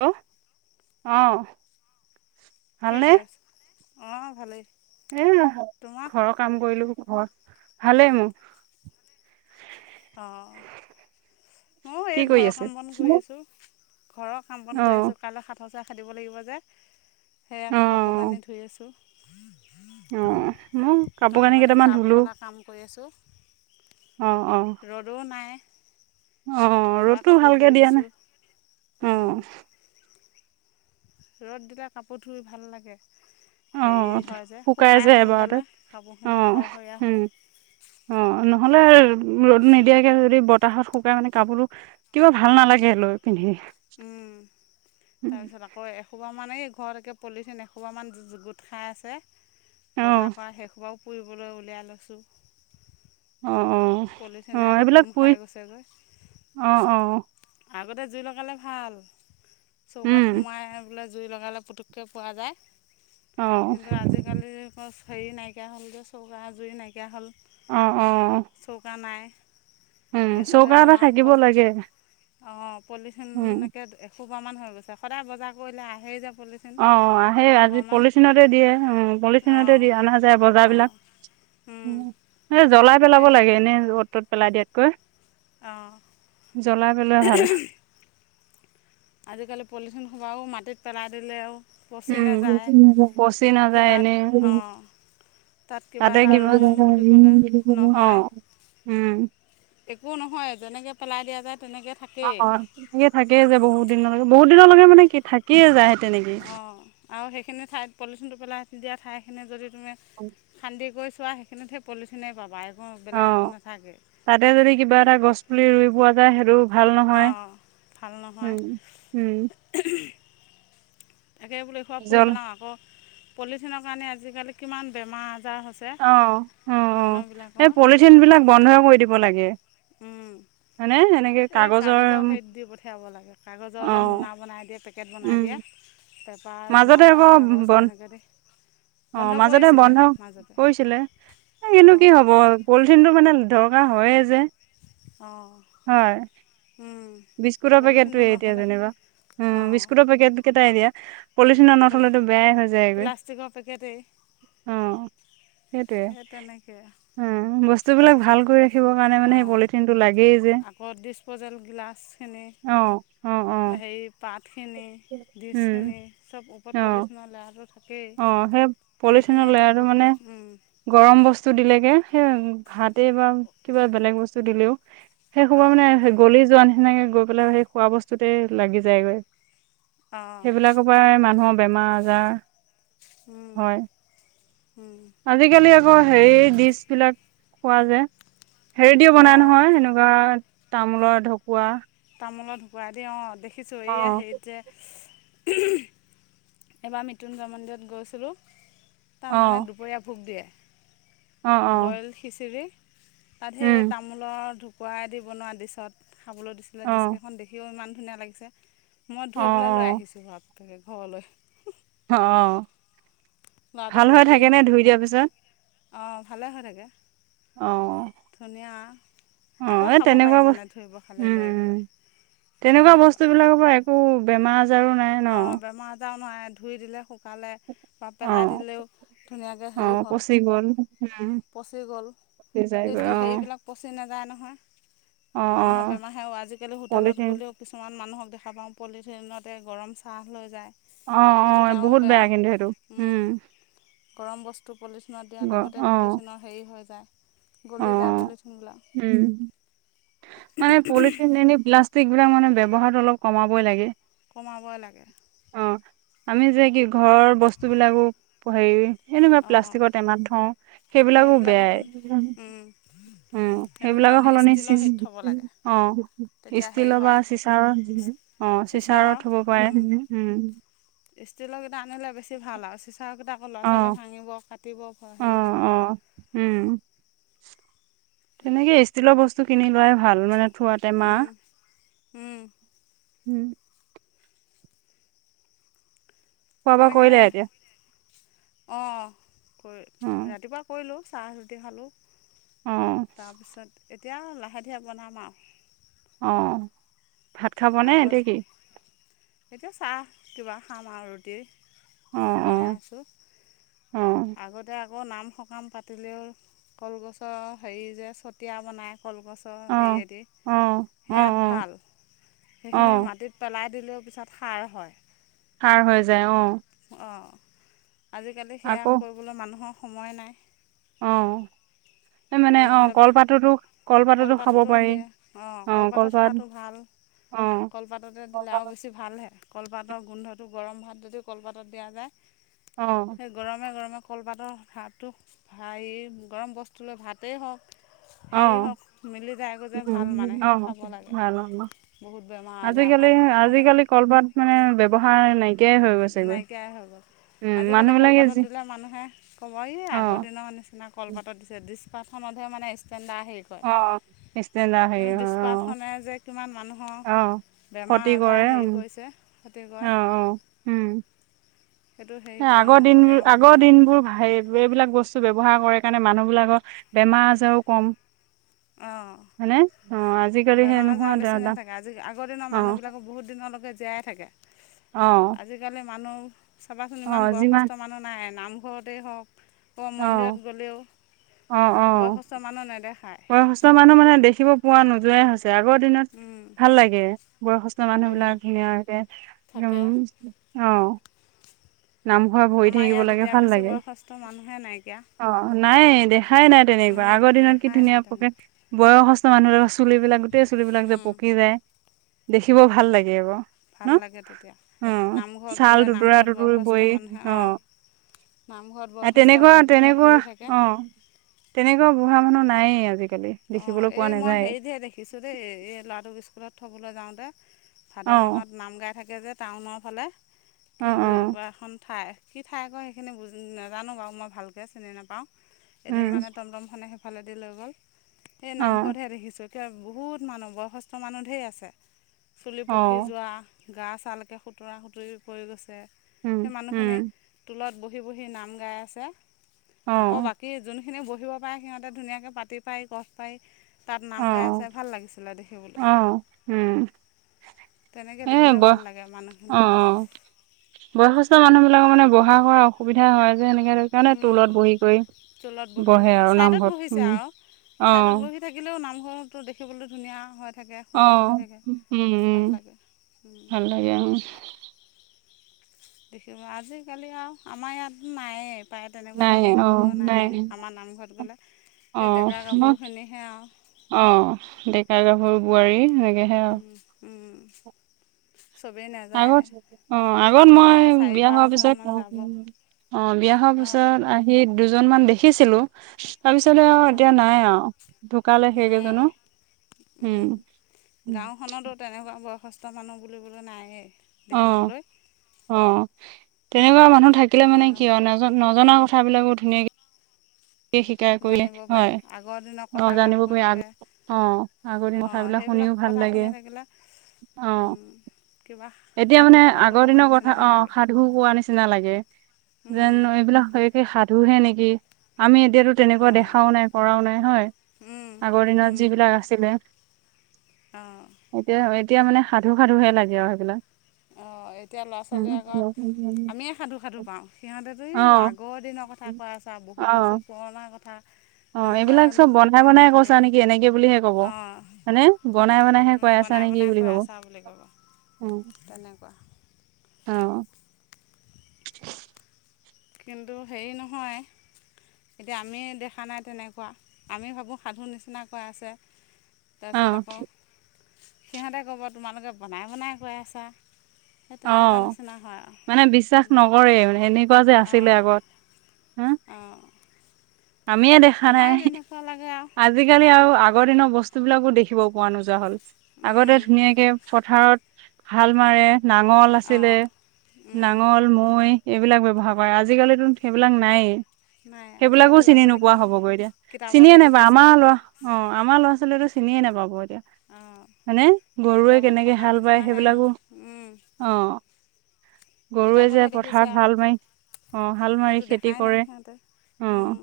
Hello, অহ। কি কৰি আছা? অঁ ভালেই। এ তোমাৰ ঘৰৰ কাম কৰিলো ঘৰ, ভালেই মোৰ। অহ, ময়ো কি এই কৰি ঘৰৰ আছে? কাম বন কৰি আছোঁ। ঘৰৰ কাম বন কৰি অ', আছোঁ, কাইলৈ সাত সচৰা খেদিব লাগিব যে। সেয়া কাপোৰ অ', কানি ধুই আছোঁ। অ', ময়ো কাপোৰ কানি ধোৱা কেইটামান ধুলো। পখলা কাম কৰি আছোঁ ৰ'দো নাই। অঁ এবাৰ ৰ'দটো কাপোৰ ধুই ভালকে দিয়া দিছোঁ নাই, অহ। ৰ'দ দিলে কাপোৰ ধুই ভাল লাগে। হেৰি হয় যে, শুকাই সোনকালে অ', কাপোৰখিনি খৰখৰীয়া উম, হয়। অ', নহ নহলে ৰ'দ নিদিয়াকে যদি বতাহত শুকাই মানে কাপোৰটো কিবা ভাল নালাগে লৈ। পিন্ধি উম তাৰপিছত আকৌ এসোপা মান এই ঘৰত একে পলিথিন এসোপামান গোট খায় আছে অ', বজাৰ কৰা সেইসোপাও পুৰিবলৈ উলিয়াই লৈছোঁ। অ', অ', পলিথিনে অ', একে এইবিলাক দোম পুৰি খায় গৈছেগৈ। অ', অ', আগতে জুই লগালে ভাল, চৌকাত উম, সুমুৱাই বুলে জুই লগালে পুটুকে পোৱা যায় অ', কিন্তু আজিকালি ক। হেৰি নাইকীয়া হ'ল যে চৌকা জুই নাইকীয়া হ'ল। অহ অহ। চৌকা নাই উম চৌকা এটা থাকিব লাগে। অহ পলিথিন উম একে এহোপা মান হৈ গৈ সদায় বজাৰ কৰিলে আহেই যে। পলিথিন অহ আহেই আজি এসোপামান পলিথিনতে দিয়ে উম পলিথিনতে অঁ দিয়ে অনা যায় বজাৰ বিলাক। অঁ উম, এ জ্বলাই পেলাব সেই লাগে, এনেই অ'ত-ত'ত পেলাই দিয়াতকৈ। অঁ জ্বলাই পেলোবাই ভাল। আজিকালি পলিথিন সোপাটো, মাটিত পেলাই দিলেও পচি উম, নাযায় পচি নাযায় কিবা এনেই উম। অঁ তাত কিবা তাতে এটা কিব, ৰুওঁ বুলি ক'লে [unintelligible] উম, নহয় অহ। একো নহয় যেনেকে পেলাই দিয়া যায়। তেনেকৈ থাকেই অহ, তেনেকে থাকিয়ে যাব বহুত দিনলৈ, বহুত দিনলৈকে মানে কি থাকিয়ে যায়। তেনেকেই। অঁ আৰু সেইখিনি ঠাইত পলিথিনটো পেলাই দিয়া, ঠাইখিনি যদি তুমি খান্দি কৰি চোৱা, সেইখনি সেই পলিথিনে পাবা। একো বেলেগ অহ একো নাথাকে তাতে যদি কিবা এটা গছ পুলি ৰুই পোৱা যায় সেইটো। ভাল নহয় অঁ ভাল নহয় উম উম। তাকে বোলো এই হোপা পুই জল পেলাওঁ আকৌ পলিথিনৰ কাৰণে আজিকালি কিমান বেমাৰ। আজাৰ হৈছে অহ অহ এই মানুহবিলাকৰ পলিথিন বিলাক বন্ধই কৰি দিব লাগে। উম। হয়নে এনেকে এই কাগজৰ সেই দি পঠিয়াব লাগে অ কাগজৰ যে মোনা বনাই দিয়ে পে। পেকেট বনাই উম দিয়ে পেপাৰ বা ডাঠ কাগজ তেনেকে দি। অহ বন্ধ মাজতে কৰিছিলে বন্ধ মাজতে কৰিছিলে এইনো কিন্তু কি অঁ হব পলিথিন টো মানে। দৰকাৰ হয়ে যে। অহ হয় উম। বিস্কুটৰ পেকেটটো এ এতিয়া যেনিবা। উম অঁ বিস্কুটৰ পেকেট কেইটা এ দিয়া। পলিথিনৰ পলি নথ'লেতো বেয়াই হৈ যায়, প্লাষ্টিকৰ পেকেটেই অহ। সেই তেনেকে। উম, বস্তুবিলাক ভালকৈ ৰাখিবৰ কাৰণে মানে সেই অঁ পলিথিনটো লাগেই যে। গিলাছ সেনে অ অ অ হেৰি পাত সেনে ডিছ উম সেনে চব ক'ত পলিথিন ওলায়। অহ, সেই পলিচিন এতিয়া লেৰাটো মানে গৰম বস্তু দিলেগে, সেই ভাতে বা কিবা বেলেগ বস্তু দিলেওঁ। সেই শোপা মানে গলি যোৱা নিচিনাকে, গৈ পেলাই সেই খোৱা বস্তুতে লাগি যায়গৈ। অঁ সেইবিলাকৰ পৰাই মানুহৰ বেমাৰ আজাৰ অঁ হয়। আজিকালি আকৌ হেৰি ডিচ্ বিলাক খোৱা যে। হেৰি দিওঁ বনাই অঁ নহয়, সেনেকুৱা তামোলৰ ঢকুৱা। তামোলত ঢুকুৱাই দি অহ দেখিছোঁ। অ এইয়া হেৰিত যে [unintelligible] এইবাৰ মৃত্যুঞ্জয় মন্দিৰত গৈছিলোঁ। তাত অ মানে দুপৰীয়া ভোক দিয়ে। অ অ ব্ৰইল খিচিৰি, তাত উম সেই তামোলৰ ঢকুৱা কুুৱাই দি বনোৱা ডিছত খাবলৈ দিছিলে, অ ডিচকেইখন দেখিও ইমান ধুনীয়া লাগিছে। মই অ ধুই পেলাই লৈ আহিছোঁ ঘৰত ঘৰলৈ। অহ। ল'ৰাটোক লাগেই অহ, ভালে হয় থাগে। ধুনীয়া। অহ, আকৌ এই খাব পাৰি তেনেকুৱা মানে বস্তু। ধুই পখালি উম, লৈ উম, পেলাই তেনেকুৱা বস্তুবিলাকৰ পৰা একো বেমাৰ আজাৰো নাই ন। অঁ বেমাৰ আজাৰ নাই, ধুই দিলে সক পালে, বা অ পেলাই দিলেওঁ ধুনীয়াকৈ অ হেৰি হ'ল পচি গ'ল উম পচি গ'ল। এই সিজাইগৈ দি অ হেৰি বিলাক পচি নাযায় নহয়। অ অ মানুহৰ বেমাৰ সেয়াও, আজিকালি হোটেলত পলিথিন গ'লেও কিছুমান মানুহক দেখা পাওঁ পলিথিনতে গৰম চাহ লৈ যায়। অহ', সেইটোতো অহ'। আৰু বহুত বেয়া কিন্তু সেইটো উম। গৰম বস্তু পলিথিনত দিয়াৰ গ লগতে অ পলিথিনৰ হেৰি হৈ যায়। অ গলি যায় পলিথিনবিলাক। উম মানে পলিথিন এনেই প্লাষ্টিকবিলাক মানে ব্যৱহাৰ অলপ কমাবই লাগে। কমাবই লাগে। অ আমি যে কি ঘৰৰ বস্তুবিলাকো হেৰি সেনেকোৱা অঁ প্লাষ্টিকত টেমান থওঁ, সেইবিলাকো সেইবিলাকৰ বেয়াই। উম। সেইটো সেইবিলাকৰ সলনি ষ্টীলৰ চিচ হেৰিত থ'ব লাগে অহ, তেতিয়া হেৰি ষ্টিলৰ বা হয় চিচাৰৰ অহ। চিচাৰত চিচাৰৰ থব পাৰে উম। ইষ্টৰ গিলা সেইটা আনিলে বেছি ভাল আৰু চিচাৰকেইটা আকৌ অ ল'ৰা-ছোৱালীয়ে ভাঙিব কাটিব অ হেৰি লাগে। অ উম, তেনেকে ষ্টিলৰ বস্তু কিনি লোৱাই ভাল, মানে থোৱা টেমা‌ উম। খোৱা বোৱা কৰিলে এতিয়া? অহ, কৰি অ ৰাতিপুৱা কৰিলোঁ, চাহ ৰুটি খালোঁ। অ তাৰপিছত এতিয়া, লাহে ধীৰে বনাম আৰু। অহ, ভাত খাব নে আগত এতিয়া কি। এতিয়া চাহ কিবা খাম আৰু ৰুটি অ অ বনাই আছোঁ। অ আগতে আকৌ নাম সকাম পাতিলেও কলগছৰ হেৰি যে চতিয়া বনায়। কলগছৰ অ হেৰি সেয়া দি, অ অ সেয়াত অ ভাল অ সেইখিনি মাটিত পেলাই দিলেওঁ পিছত সাৰ হয়। সাৰ হৈ যায় অহ। অঁ আজিকালি সেয়া কৰিবলৈ মানুহৰ সময় নাই। অহ। এই মানে অহ, নহ'লে বা কলপাততো কলপাততো খাব, পাৰি দিয়ে অঁ অহ কলপাতত কলপাত। খোৱাটো ভাল অ কলপাততে দিলে আৰু অ', বেছি ভাল হে কলপাতৰ গোন্ধটো গৰম ভাত যদি কলপাতত দিয়া যায়। সেই গৰমে গৰমে কলপাতৰ ভাতটো হেৰি, গৰম বস্তু লৈ ভাতেই হওঁক। হেৰি অ', হওঁক মিলি যায় গৈ যে, ভাল মানে উম, সেইটো অ', খাব লাগে। ভাল অ', বহুত বেমাৰ আজাৰৰ আজিকালি কাৰণে কিন্তু আজিকালি কলপাত মানে ব্যৱহাৰ নাই। নাইকিয়াই হয় গ'ল। আজিকালি মানুহ বিলাকে কলপাতত যি দিলে মানুহে ক'ব, ই আগৰ অ', দিনৰ নিচিনা কলপাতত দিছে। ডিছ পতখনতহে মানে ইচ পেন্দা হেৰি কয়। অ', ষ্টেণ্ডাৰ হেৰি কিন্তু ডিছ হয় অ', পাতখনে যে কিমান মানুহৰ অ', বেমাৰ ক্ষতি আজাৰ কৰে, হেৰি উম কৰিছে ক্ষতি কৰে অহ অহ উম। সেইটো হেৰি কৰা আগৰ নকৰে দিনবোৰ, আৰু আগৰ মানুহে দিনবোৰ ভা এইবিলাক বস্তু ব্যৱহাৰ কৰে কাৰণে মানুহবিলাকৰ বেমাৰ আজাৰো কম। হয়নে? অ', অহ। আজিকালি সেই বেমাৰ নোহোৱা আজাৰ দা বেছি দা নথাকে আজি আগৰ দিনৰ অ', মানুহবিলাক বহুদিনলৈকে জীয়াই জীয়াই থকে। অ', আজিকালিৰ মানুহ চাবাচোন ইমান অ', যিমান বয়সস্থ মানুহ নাই, নামঘৰতেই হওঁক। আকৌ অ', মন্দিৰত গ'লেও, অ', অ'। বয়সস্থ মানুহ নেদেখায়। বয়সস্থ মানুহ মানে দেখিব পোৱা নোযোৱাই হৈছে, আগৰ দিনত ভাল লাগে। বয়সস্থ মানুহবিলাক ধুনীয়াকে। থাকে উম। নামঘৰা ভৰি আমাৰ থাকিব ইয়াত লাগে এতিয়া ভাল বেছি লাগে। বয়সস্থ মানুহে নাইকিয়া অহ নাই এই দেখা দেখাই নাই তেনেকুৱা, আগৰ দিনত কি দেখাই নাই ধুনীয়া তেনে থাকে বয়সস্থ মানুহ চুলিবিলাক গোটেই চুলিবিলাক যে পকি যায়, দেখিব ভাল লাগে আকৌ। ন ভাল লাগে তেতিয়া, নামঘৰত গ'লে নামঘৰত বৰ বই অহ। নামঘৰত আৰু বয়সস্থ তেনেকুৱা মানুহখিনিয়ে তেনেকুৱা ভৰি থাকে অহ, তেনেকুৱা বুঢ়া মানুহ নায়েই আজিকালি। অহ, দেখিবলৈ পোৱা এই মই নাযায় হেৰিতহে দেখিছোঁ দেই, এই ল'ৰাটোক স্কুলত থবলৈ যাওঁতে। ভাদ অ মাহত নাম গাই থাকে যে টাউনৰ ফালে, অ কিব অ এখন ঠাই। কি ঠাই কয়, সেইখিনি বুজি নাজানো বাৰু মই ভালকৈ চিনি নাপাওঁ এদিন উম মানে টমটমখনে সেইফালেদি লৈ গ'ল, এই অ নামঘৰতহে দেখিছোঁ। এতিয়া বহুত মানুহ বয়সস্থ মানুহ ঢেৰ আছে চুলি অ পকি যোৱা। গা ছালকে সুতুৰা সুতুৰি পৰি গৈছে উম সেই উম মানুহখিনি টোলত বহি। বহি বহি নাম গাই আছে অ আকৌ বাকী যোনখনি বহিব পাৰে সিহঁতে ধুনীয়া যে পাতিত। পাই বহ পাই তাত নাম অ গাই আছিলে ভাল লাগিছিল দেখিবলৈ। অ উম তেনেকে এ দেখিলে ব ভাল লাগে অ মানুহখিনি। অ বয়সস্থ মানুহ বিলাকক মানে বহা কৰা অসুবিধা হয়। যে সেনেকে সেইকাৰণে টোলত বহি কৰি টোলত বহি বহে পেলাই আৰু ছাইডত নামঘৰত বহিছে উম। আৰু অ ছাইডত বহি থাকিলেও [unintelligible] দেখিবলৈ ধুনীয়া হয়। অহ, উম উম লাগে ভাল লাগে অৰু। দেখিব, আজিকালি আৰু আমাৰ ইয়াতো নাইয়ে। প্ৰায় তেনেকুৱা নাই মানুহ অ দেখিব নাই এই। আমাৰ নামঘৰত গ'লে সেই ডেকা গাভোৰখিনিহে আৰু। অহ, ডেকা-গাভৰু বোৱাৰী সেনে হম, উম। আগত অহ, আগত মই প্ৰায় চাৰি বিয়া হোৱাৰ পিছত পাঁচজনমান যাব অহ, বিয়া হোৱাৰ অঁ পিছত আহি দুজনমান দেখিছিলোঁ। তাৰপিছতে আৰু এতিয়া অঁ নাই আৰু ঢুকালে নায়ে সেইকেইজনো। উম। সুস্থ মানুহ বুলিবলৈ নায়েই অ দেখিবলৈ। অ', তেনেকুৱা মানুহ থাকিলে আমাৰ মানে গাঁও কি আৰু উম নজ-নজনা কথা বিলাকো ধুনীয়াকে শিকাই কৰিলে জানিব পাৰি, হয় আগৰ দিনৰ অ জানিব কথাবিলাক কৈ পাৰি আগ থাকে। অ', আগতে অঁ কথাবিলাক সেইবিলাক শুনিও ভাল কথা লাগে শুনি থাকিলে অ'। উম কিবা এতিয়া সাধু মানে কথা কৈ আগৰ থকা দিনৰ কথা নিচিনাহে অ', লাগে সাধু কোৱা নিচিনা লাগে। যেন অঁ এইবিলাকেই সাধুহে নেকি আমি যিহেতু তেনেকুৱা অঁ দেখাও নাই কৰাও নাই হয়। উম আগৰ দিনত উম যিবিলাক আছিলে, অঁ এতিয়া-এতিয়া মানে সাধু সাধুহে লাগে আৰু সেইবিলাক। অঁ এতিয়া ল'ৰা ছোৱালীৰ আগত, উম আমিয়ে সাধু সাধু পাওঁ, সিহঁতেতো এই আগৰ দিনৰ কথা অ কোৱা [unintelligible] অ বহুত বছৰ পুৰণা কথা। অ', এইবিলাক চব বনাই তেনেকুৱাকৈ বনাই কৈ থাকে কৈছা নেকি সিহঁতে এনেকে বুলিহে কব, অঁ হয়নে বনাই বনাইহে তুমি কৈ আছা। বনাই বনাই কৈ আছা বুলি ক'ব। উম। তেনেকুৱা। অ'। কিন্তু হেৰি নহয় এতিয়া আমি দেখা নাই তেনেকুৱা, আমি ভাবোঁ সাধু নিচনাকৈ আছে। তাৰপিছত আকৌ সিহঁতে ক'ব তোমালোকে বনাই বনাই কৈ আছা। সেই তেনেকুৱা অ', নিচিনা হয় আৰু মানে বিশ্বাস নকৰে সেনেকুৱা যে আছিলে অঁ আগৰ, হা অঁ আমিয়ে দেখা আমাৰে নাই, তেনেকুৱা লাগে আজিকালি আৰু আগৰ দিনৰ বস্তুবিলাকো দেখিব পোৱা নোযোৱা হ'ল। আগতে আৰু ধুনীয়াকে পথাৰত হাল মাৰে। নাঙল আছিলে, অঁ নাঙল, মৈ। এইবিলাক ব্যৱহাৰ কৰে, আজিকালিতো সেইবিলাক নায়েই। নাই আজি সেইবিলাকো কেইডাল চিনি নোপোৱা হ'ব গৈ এতিয়া, চিনিয়ে নাপা আমাৰ আৰু লৰা অ আমাৰ ল'ৰা ছোৱালীয়ে চিনিয়ে নাপাব। অঁ মানে গৰুৱে কিতাপত কেনেকে থকা হাল বাই, নিচিনাহে সেইবিলাকো অ গৰুৱে যে কিতাপতহে দেখিছে পথাৰত আৰু হাল মাৰি, অ হাল মাৰি খেতি কৰে। অ উম।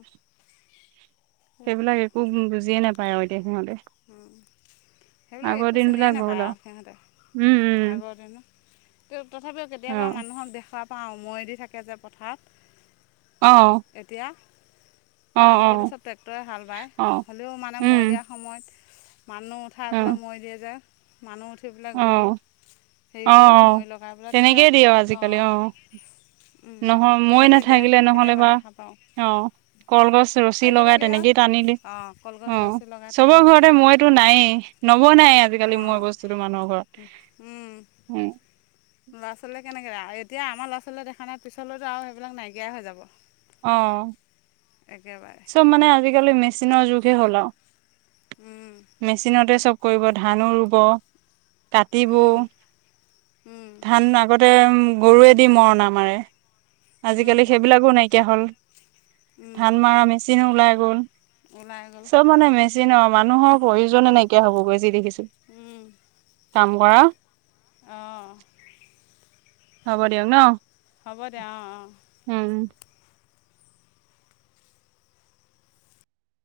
সেইবিলাক একো বুজিয়ে নাপায় আৰু এতিয়া সিহঁতে। সেইবিলাক আগৰ একো দিন চিনিয়ে বিলাক গ'ল নাপায় আৰু সিহঁতে। উম উম আগৰ দিনত, তথাপিও অ কেতিয়াবা, মানুহক দেখা পাওঁ। মৈ দি থাকে যে, অ পথাৰত। এতিয়া, অ অ আজিকালি, চব ট্ৰেক্টৰে হাল বায়। অ হ'লেও মানে, মৈ উম দিয়া সময়ত মানুহ উঠাই অ পেলাই, মৈ দিয়ে যে, মানুহ উঠি অ পেলাই গৰু। হেৰি অ' কৰি মৈ অ'! লগাই পেলাই তেনেকেই দিয়ে, আজিকালি। অ'! উম, নহয় মৈ তেনেকে দিয়া, নাথাকিলে নহ'লে কেতিয়াবা বা দেখা পাওঁ। অ'! কলগছ ৰছী লগাই, আজিকালি আৰু তেনেকেই টানি দিয়ে। অঁ কলগছ অ'! ৰছী লগাই চবৰে টানি লৈ ঘৰতে যায় মৈ টো নাই। নবনাই আজিকালি, মৈ অঁ বস্তু টো মানুহৰ ঘৰত। উম! ল'ৰা ছোৱালীয়ে কেনেকৈ এতিয়া আমাৰ ল'ৰা- ছোৱালীয়ে দেখা নাই, পিছলৈতো আৰু সেইবিলাক নাইকিয়াই হৈ যাব। অ। একেবাৰে চব মানে আজিকালি মেচিনৰ যুগে হ'ল আৰু, মেচিনতে চব। কৰিব ধানো ৰুব। কাটিব, ধান আগতে উম গৰুৱেদি মৰণা মাৰে, আজিকালি সেইবিলাকো নাইকিয়া হ'ল। ধান মৰা মেচিনো ওলাই গল, ওলাই গ'ল চব মানে মেচিন মানুহক প্ৰয়োজন নাইকিয়া হ'বগৈ যি দেখিছো, কাম কৰা। অঁ হ'ব দিয়ক ন। হ'ব দিয়া, অ' অ'! উম